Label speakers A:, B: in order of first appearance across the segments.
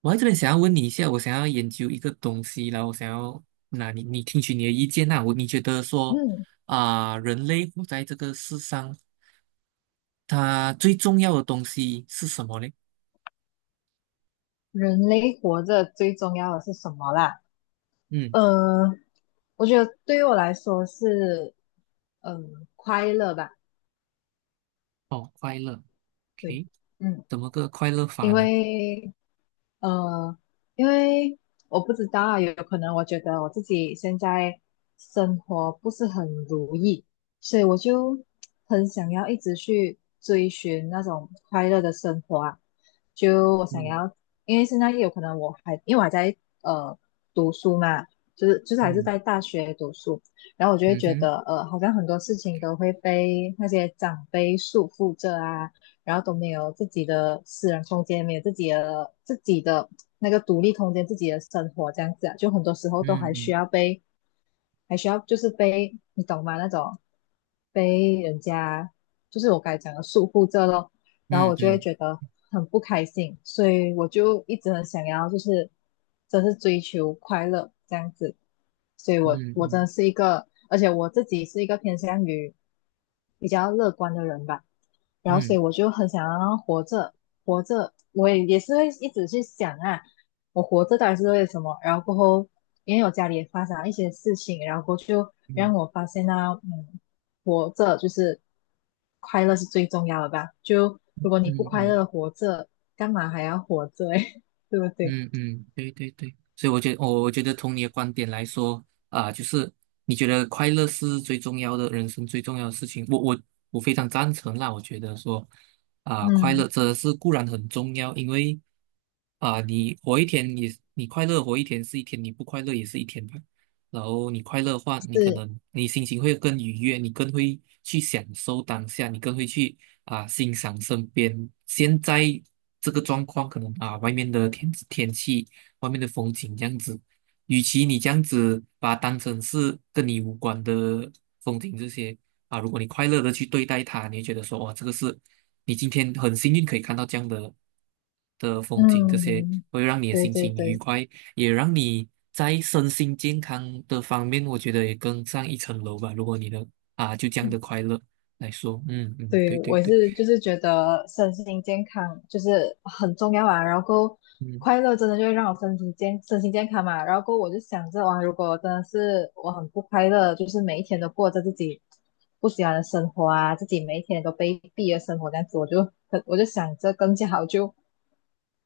A: 我在这边想要问你一下，我想要研究一个东西，然后我想要那听取你的意见。那你觉得说
B: 嗯，
A: 人类活在这个世上，它最重要的东西是什么嘞？
B: 人类活着最重要的是什么啦？
A: 嗯。
B: 呃，我觉得对于我来说是，嗯、快乐吧。
A: 哦，快乐
B: 对，
A: ，OK。
B: 嗯，
A: 怎么个快乐法
B: 因
A: 呢？
B: 为呃，因为我不知道啊，有可能我觉得我自己现在生活不是很如意，所以我就很想要一直去追寻那种快乐的生活啊。就我想
A: 嗯。
B: 要，因为现在也有可能我还因为我还在呃读书嘛，就是
A: 哦。
B: 还是
A: 嗯。
B: 在大学读书，然后我就会
A: 嗯
B: 觉
A: 哼。
B: 得好像很多事情都会被那些长辈束缚着啊，然后都没有自己的私人空间，没有自己的那个独立空间，自己的生活这样子啊，就很多时候都还需
A: 嗯
B: 要被还需要就是被你懂吗？那种被人家就是我刚才讲的束缚着咯，然后
A: 嗯
B: 我就会
A: 嗯
B: 觉得很不开心，所以我就一直很想要就是真是追求快乐这样子，所以
A: 嗯
B: 我真
A: 嗯
B: 的是一个，而且我自己是一个偏向于比较乐观的人吧，然后
A: 嗯嗯
B: 所以我
A: 嗯
B: 就很想要活着，我也是会一直去想啊。我活着到底是为了什么？然后过后，因为我家里也发生了一些事情，然后过后就让
A: 嗯
B: 我发现啊，嗯，活着就是快乐是最重要的吧？就
A: 嗯
B: 如果你不
A: 嗯
B: 快乐地
A: 嗯
B: 活着，干嘛还要活着？诶，对不对？
A: 嗯嗯，对对对。所以我觉得，我觉得从你的观点来说啊，就是你觉得快乐是最重要的，人生最重要的事情。我非常赞成啦。我觉得说快
B: 嗯，
A: 乐真的是固然很重要。因为你活一天，你快乐活一天是一天，你不快乐也是一天吧。然后你快乐的话，你可
B: 是，
A: 能你心情会更愉悦，你更会去享受当下，你更会去欣赏身边现在这个状况。可能啊，外面的天气、外面的风景这样子。与其你这样子把它当成是跟你无关的风景这些如果你快乐的去对待它，你会觉得说哇，这个是你今天很幸运可以看到这样的风景。这些
B: 嗯，
A: 会让你的
B: 对
A: 心
B: 对
A: 情愉
B: 对。
A: 快。也让你在身心健康的方面，我觉得也更上一层楼吧。如果你的就这样的快乐来说。嗯嗯，
B: 对，
A: 对对
B: 我也
A: 对。
B: 是，就是觉得身心健康就是很重要啊。然后
A: 嗯
B: 快乐真的就会让我身体健、身心健康嘛。然后我就想着，哇，如果真的是我很不快乐，就是每一天都过着自己不喜欢的生活啊，自己每一天都卑鄙的生活这样子，我就很，我就想着更加好就，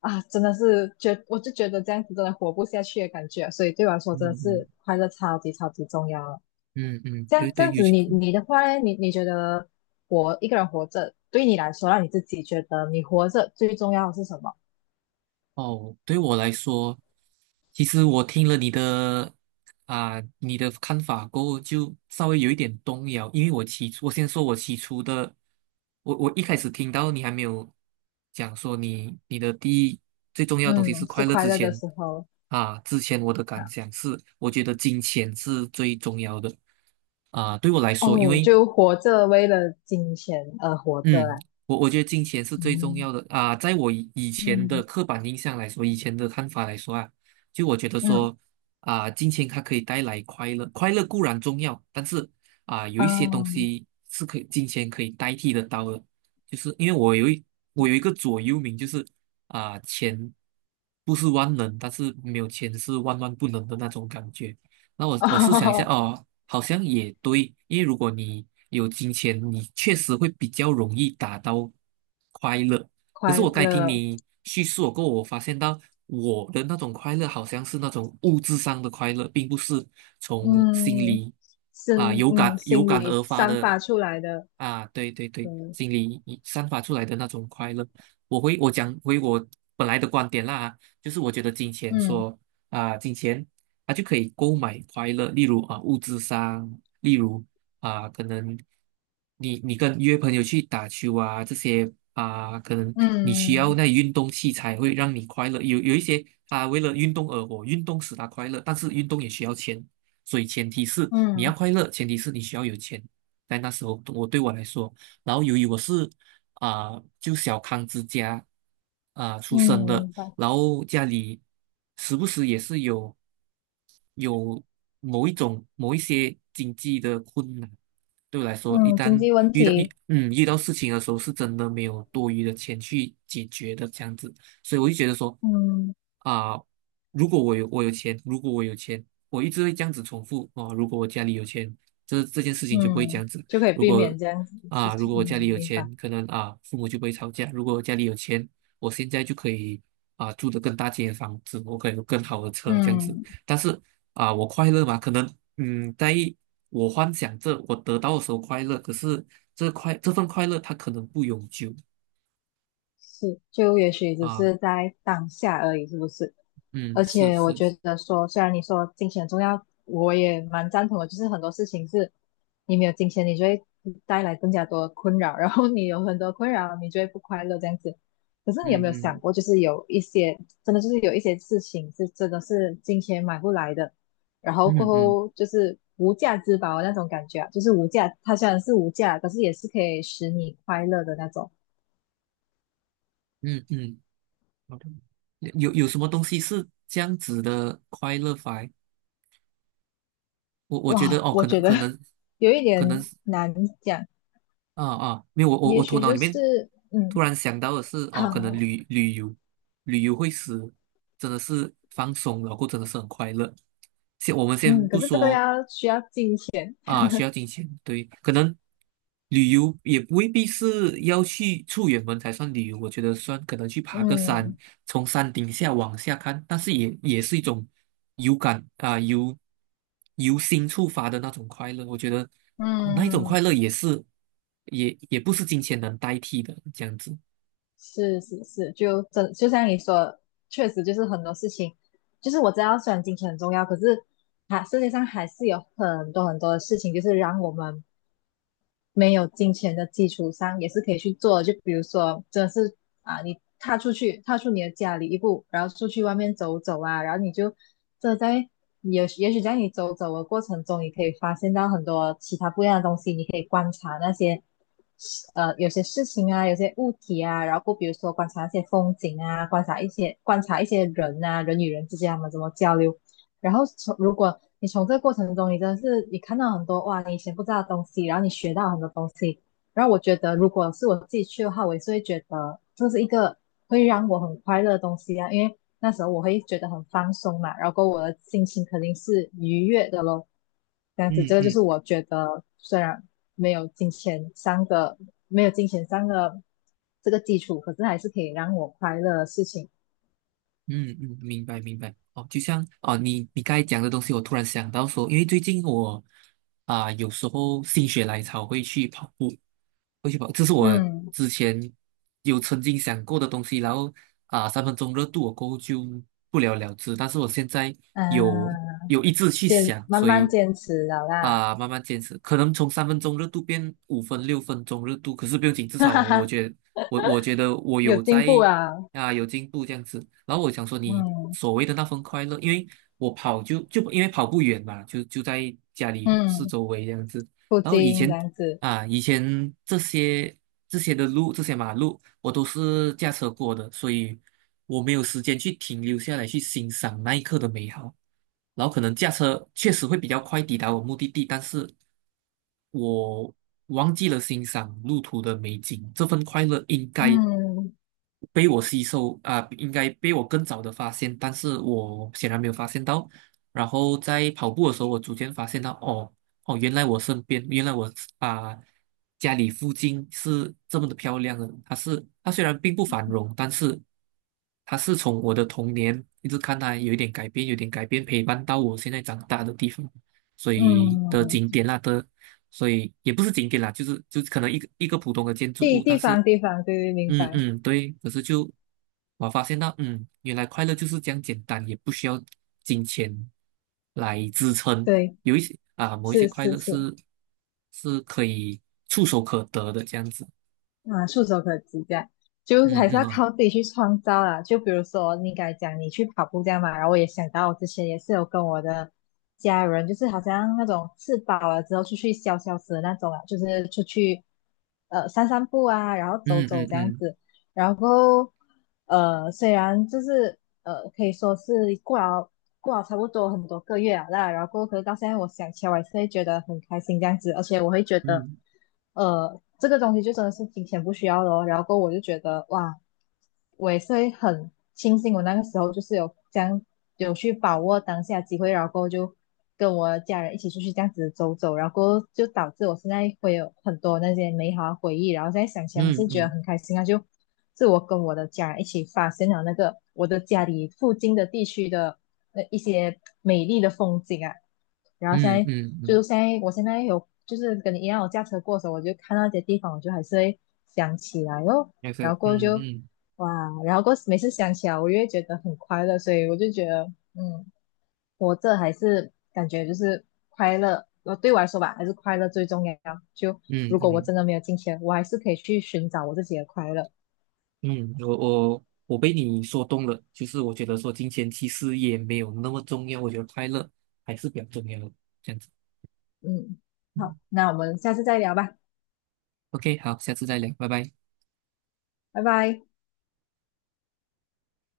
B: 啊，真的是觉，我就觉得这样子真的活不下去的感觉啊。所以对我来说，真的
A: 嗯
B: 是快乐超级超级重要啊。
A: 嗯嗯嗯。
B: 这样
A: 对
B: 这
A: 对，
B: 样
A: 尤
B: 子
A: 其
B: 你，你的话呢？你你觉得活一个人活着，对你来说，让你自己觉得你活着最重要的是什么？
A: 哦。对我来说，其实我听了你的你的看法过后，就稍微有一点动摇。因为我起初，我先说我起初的，我一开始听到你还没有讲说你的第一最重要的东西是
B: 嗯，
A: 快
B: 是
A: 乐
B: 快
A: 之
B: 乐的
A: 前
B: 时候
A: 之前我的
B: 啊。
A: 感想是，我觉得金钱是最重要的对我来说。因
B: 哦，
A: 为
B: 就活着为了金钱而活着
A: 嗯，
B: 啦。
A: 我觉得金钱是最重
B: 嗯
A: 要的啊。在我以前的
B: 嗯
A: 刻板印象来说，以前的看法来说啊，就我觉得
B: 嗯
A: 说金钱它可以带来快乐。快乐固然重要，但是有一些东
B: 嗯，
A: 西是可以金钱可以代替得到的。就是因为我有一个座右铭，就是钱不是万能，但是没有钱是万万不能的那种感觉。那我试想一下
B: 哦，
A: 哦，好像也对。因为如果你有金钱，你确实会比较容易达到快乐。可是
B: 快
A: 我刚才听
B: 乐，
A: 你叙述过后我发现到我的那种快乐好像是那种物质上的快乐，并不是从心
B: 嗯，
A: 里有感有
B: 心
A: 感
B: 里
A: 而发
B: 散
A: 的
B: 发出来的，
A: 啊。对对对，
B: 嗯
A: 心里散发出来的那种快乐。我回我讲回我本来的观点啦，就是我觉得金钱
B: 嗯
A: 说。啊，金钱他就可以购买快乐。例如啊物质上，例如啊可能你跟约朋友去打球啊这些啊。可能你需要
B: 嗯
A: 那运动器材会让你快乐。有一些他为了运动而活，运动使他快乐。但是运动也需要钱，所以前提是你要
B: 嗯
A: 快乐，前提是你需要有钱。在那时候，我来说，然后由于我是啊、就小康之家出生
B: 嗯，
A: 的。
B: 明白。
A: 然后家里时不时也是有某一些经济的困难。对我来说，一
B: 嗯，经
A: 旦
B: 济问题，
A: 遇到事情的时候，是真的没有多余的钱去解决的这样子。所以我就觉得说
B: 嗯。
A: 啊、如果我有钱。如果我有钱，我一直会这样子重复哦，如果我家里有钱，这件事情就不会这
B: 嗯，
A: 样子。
B: 就可以
A: 如
B: 避
A: 果。
B: 免这样子的事
A: 啊，如
B: 情。
A: 果我家里
B: 嗯，
A: 有
B: 明白。
A: 钱，可能啊，父母就不会吵架；如果我家里有钱，我现在就可以住的更大间的房子。我可以有更好的车这样子。
B: 嗯，
A: 但是我快乐嘛，可能嗯，在我幻想着我得到的时候快乐。可是这份快乐它可能不永久
B: 是，就也许只
A: 啊。
B: 是在当下而已，是不是？
A: 嗯，
B: 而且我觉
A: 是。
B: 得说，虽然你说金钱很重要，我也蛮赞同的。就是很多事情是，你没有金钱，你就会带来更加多的困扰，然后你有很多困扰，你就会不快乐这样子。可是你有没
A: 嗯
B: 有想
A: 嗯
B: 过，就是有一些真的就是有一些事情是真的是金钱买不来的，然后过
A: 嗯嗯
B: 后就是无价之宝那种感觉啊，就是无价，它虽然是无价，可是也是可以使你快乐的那种。
A: 嗯嗯。好的，有什么东西是这样子的快乐法？我觉得
B: 哇，
A: 哦，
B: 我
A: 可能
B: 觉得
A: 可 能
B: 有一点
A: 可能是。
B: 难讲，
A: 没有，我我
B: 也
A: 我头
B: 许
A: 脑
B: 就
A: 里面
B: 是
A: 突
B: 嗯
A: 然想到的是，哦，可能
B: 好，
A: 旅游。旅游会使真的是放松，然后真的是很快乐。先我们先
B: 嗯，可
A: 不
B: 是这个
A: 说
B: 要需要金钱，
A: 啊。需要金钱，对。可能旅游也未必是要去出远门才算旅游。我觉得算可能去爬个山，
B: 嗯
A: 从山顶下往下看。但是也是一种有感啊，由心触发的那种快乐。我觉得哦那一种
B: 嗯，
A: 快乐也是也不是金钱能代替的，这样子。
B: 是是是，就真就像你说，确实就是很多事情，就是我知道虽然金钱很重要，可是还世界上还是有很多很多的事情，就是让我们没有金钱的基础上，也是可以去做的。就比如说，真的是啊，你踏出去，踏出你的家里一步，然后出去外面走走啊，然后你就这在也也许在你走走的过程中，你可以发现到很多其他不一样的东西，你可以观察那些有些事情啊，有些物体啊，然后比如说观察一些风景啊，观察一些人啊，人与人之间他们怎么交流，然后从如果你从这个过程中，你真的是你看到很多哇，你以前不知道的东西，然后你学到很多东西。然后我觉得，如果是我自己去的话，我也是会觉得这是一个会让我很快乐的东西啊，因为那时候我会觉得很放松嘛，然后我的心情肯定是愉悦的咯。这样子，这
A: 嗯
B: 个就是
A: 嗯。
B: 我觉得虽然没有金钱上的没有金钱上的这个基础，可是还是可以让我快乐的事情。
A: 嗯嗯，明白明白。哦，就像哦，你刚才讲的东西，我突然想到说，因为最近我有时候心血来潮会去跑步。会去跑，这是我
B: 嗯。
A: 之前有曾经想过的东西。然后三分钟热度我过后就不了了之。但是我现在有
B: 嗯，
A: 有一直去想。
B: 慢
A: 所
B: 慢
A: 以
B: 坚持了啦，
A: 慢慢坚持。可能从三分钟热度变五分、六分钟热度，可是不用紧，至
B: 哈
A: 少
B: 哈
A: 我
B: 哈，
A: 觉得我觉得我
B: 有
A: 有
B: 进
A: 在
B: 步啊，
A: 有进步这样子。然后我想说，你
B: 嗯
A: 所谓的那份快乐。因为我跑就因为跑不远嘛，就在家里四
B: 嗯，
A: 周围这样子。
B: 不
A: 然后以
B: 精这
A: 前
B: 样子，
A: 以前这些的路、这些马路，我都是驾车过的。所以我没有时间去停留下来去欣赏那一刻的美好。然后可能驾车确实会比较快抵达我目的地，但是我忘记了欣赏路途的美景。这份快乐应该
B: 嗯
A: 被我吸收应该被我更早的发现，但是我显然没有发现到。然后在跑步的时候，我逐渐发现到。哦哦，原来我身边，原来我啊、家里附近是这么的漂亮的。它是它虽然并不繁荣，但是它是从我的童年一直看它有一点改变，有点改变，陪伴到我现在长大的地方。所以的
B: 嗯，
A: 景点啦的。所以也不是景点啦，就可能一个普通的建筑物，但
B: 地
A: 是
B: 方，对对，明
A: 嗯
B: 白，
A: 嗯，对。可是就我发现到，嗯，原来快乐就是这样简单，也不需要金钱来支撑。
B: 对，
A: 有一些啊，某一些
B: 是
A: 快
B: 是
A: 乐
B: 是。
A: 是是可以触手可得的这样子。
B: 啊，触手可及这样，就
A: 嗯
B: 还是
A: 嗯
B: 要
A: 啊。
B: 靠自己去创造啦。就比如说你刚才讲你去跑步这样嘛，然后我也想到我之前也是有跟我的家人，就是好像那种吃饱了之后出去消消食的那种啊，就是出去散散步啊，然后走
A: 嗯
B: 走
A: 嗯
B: 这样
A: 嗯
B: 子。然后虽然就是可以说是过了过了差不多很多个月了啦，然后可是到现在我想起来，我还是会觉得很开心这样子，而且我会觉得
A: 嗯
B: 这个东西就真的是金钱不需要了。然后我就觉得哇，我也是会很庆幸我那个时候就是有有去把握当下机会，然后过后就跟我家人一起出去这样子走走，然后过后就导致我现在会有很多那些美好的回忆，然后现在想起来还
A: 嗯
B: 是觉得
A: 嗯
B: 很开心啊，就。是我跟我的家人一起发现了那个我的家里附近的地区的那一些美丽的风景啊。然后现
A: 嗯
B: 在，
A: 嗯嗯。
B: 我现在有就是跟你一样，我驾车过的时候，我就看到一些地方，我就还是会想起来哦。
A: 那个
B: 然后过
A: 嗯。
B: 后就
A: 嗯
B: 哇，然后过每次想起来，我越觉得很快乐，所以我就觉得，嗯，活着还是感觉就是快乐。呃，对我来说吧，还是快乐最重要。就
A: 嗯
B: 如果我
A: 嗯
B: 真的没有金钱，我还是可以去寻找我自己的快乐。
A: 嗯我被你说动了，就是我觉得说金钱其实也没有那么重要。我觉得快乐还是比较重要的这样子。
B: 嗯，好，那我们下次再聊吧，
A: OK，好，下次再聊，拜拜。
B: 拜拜。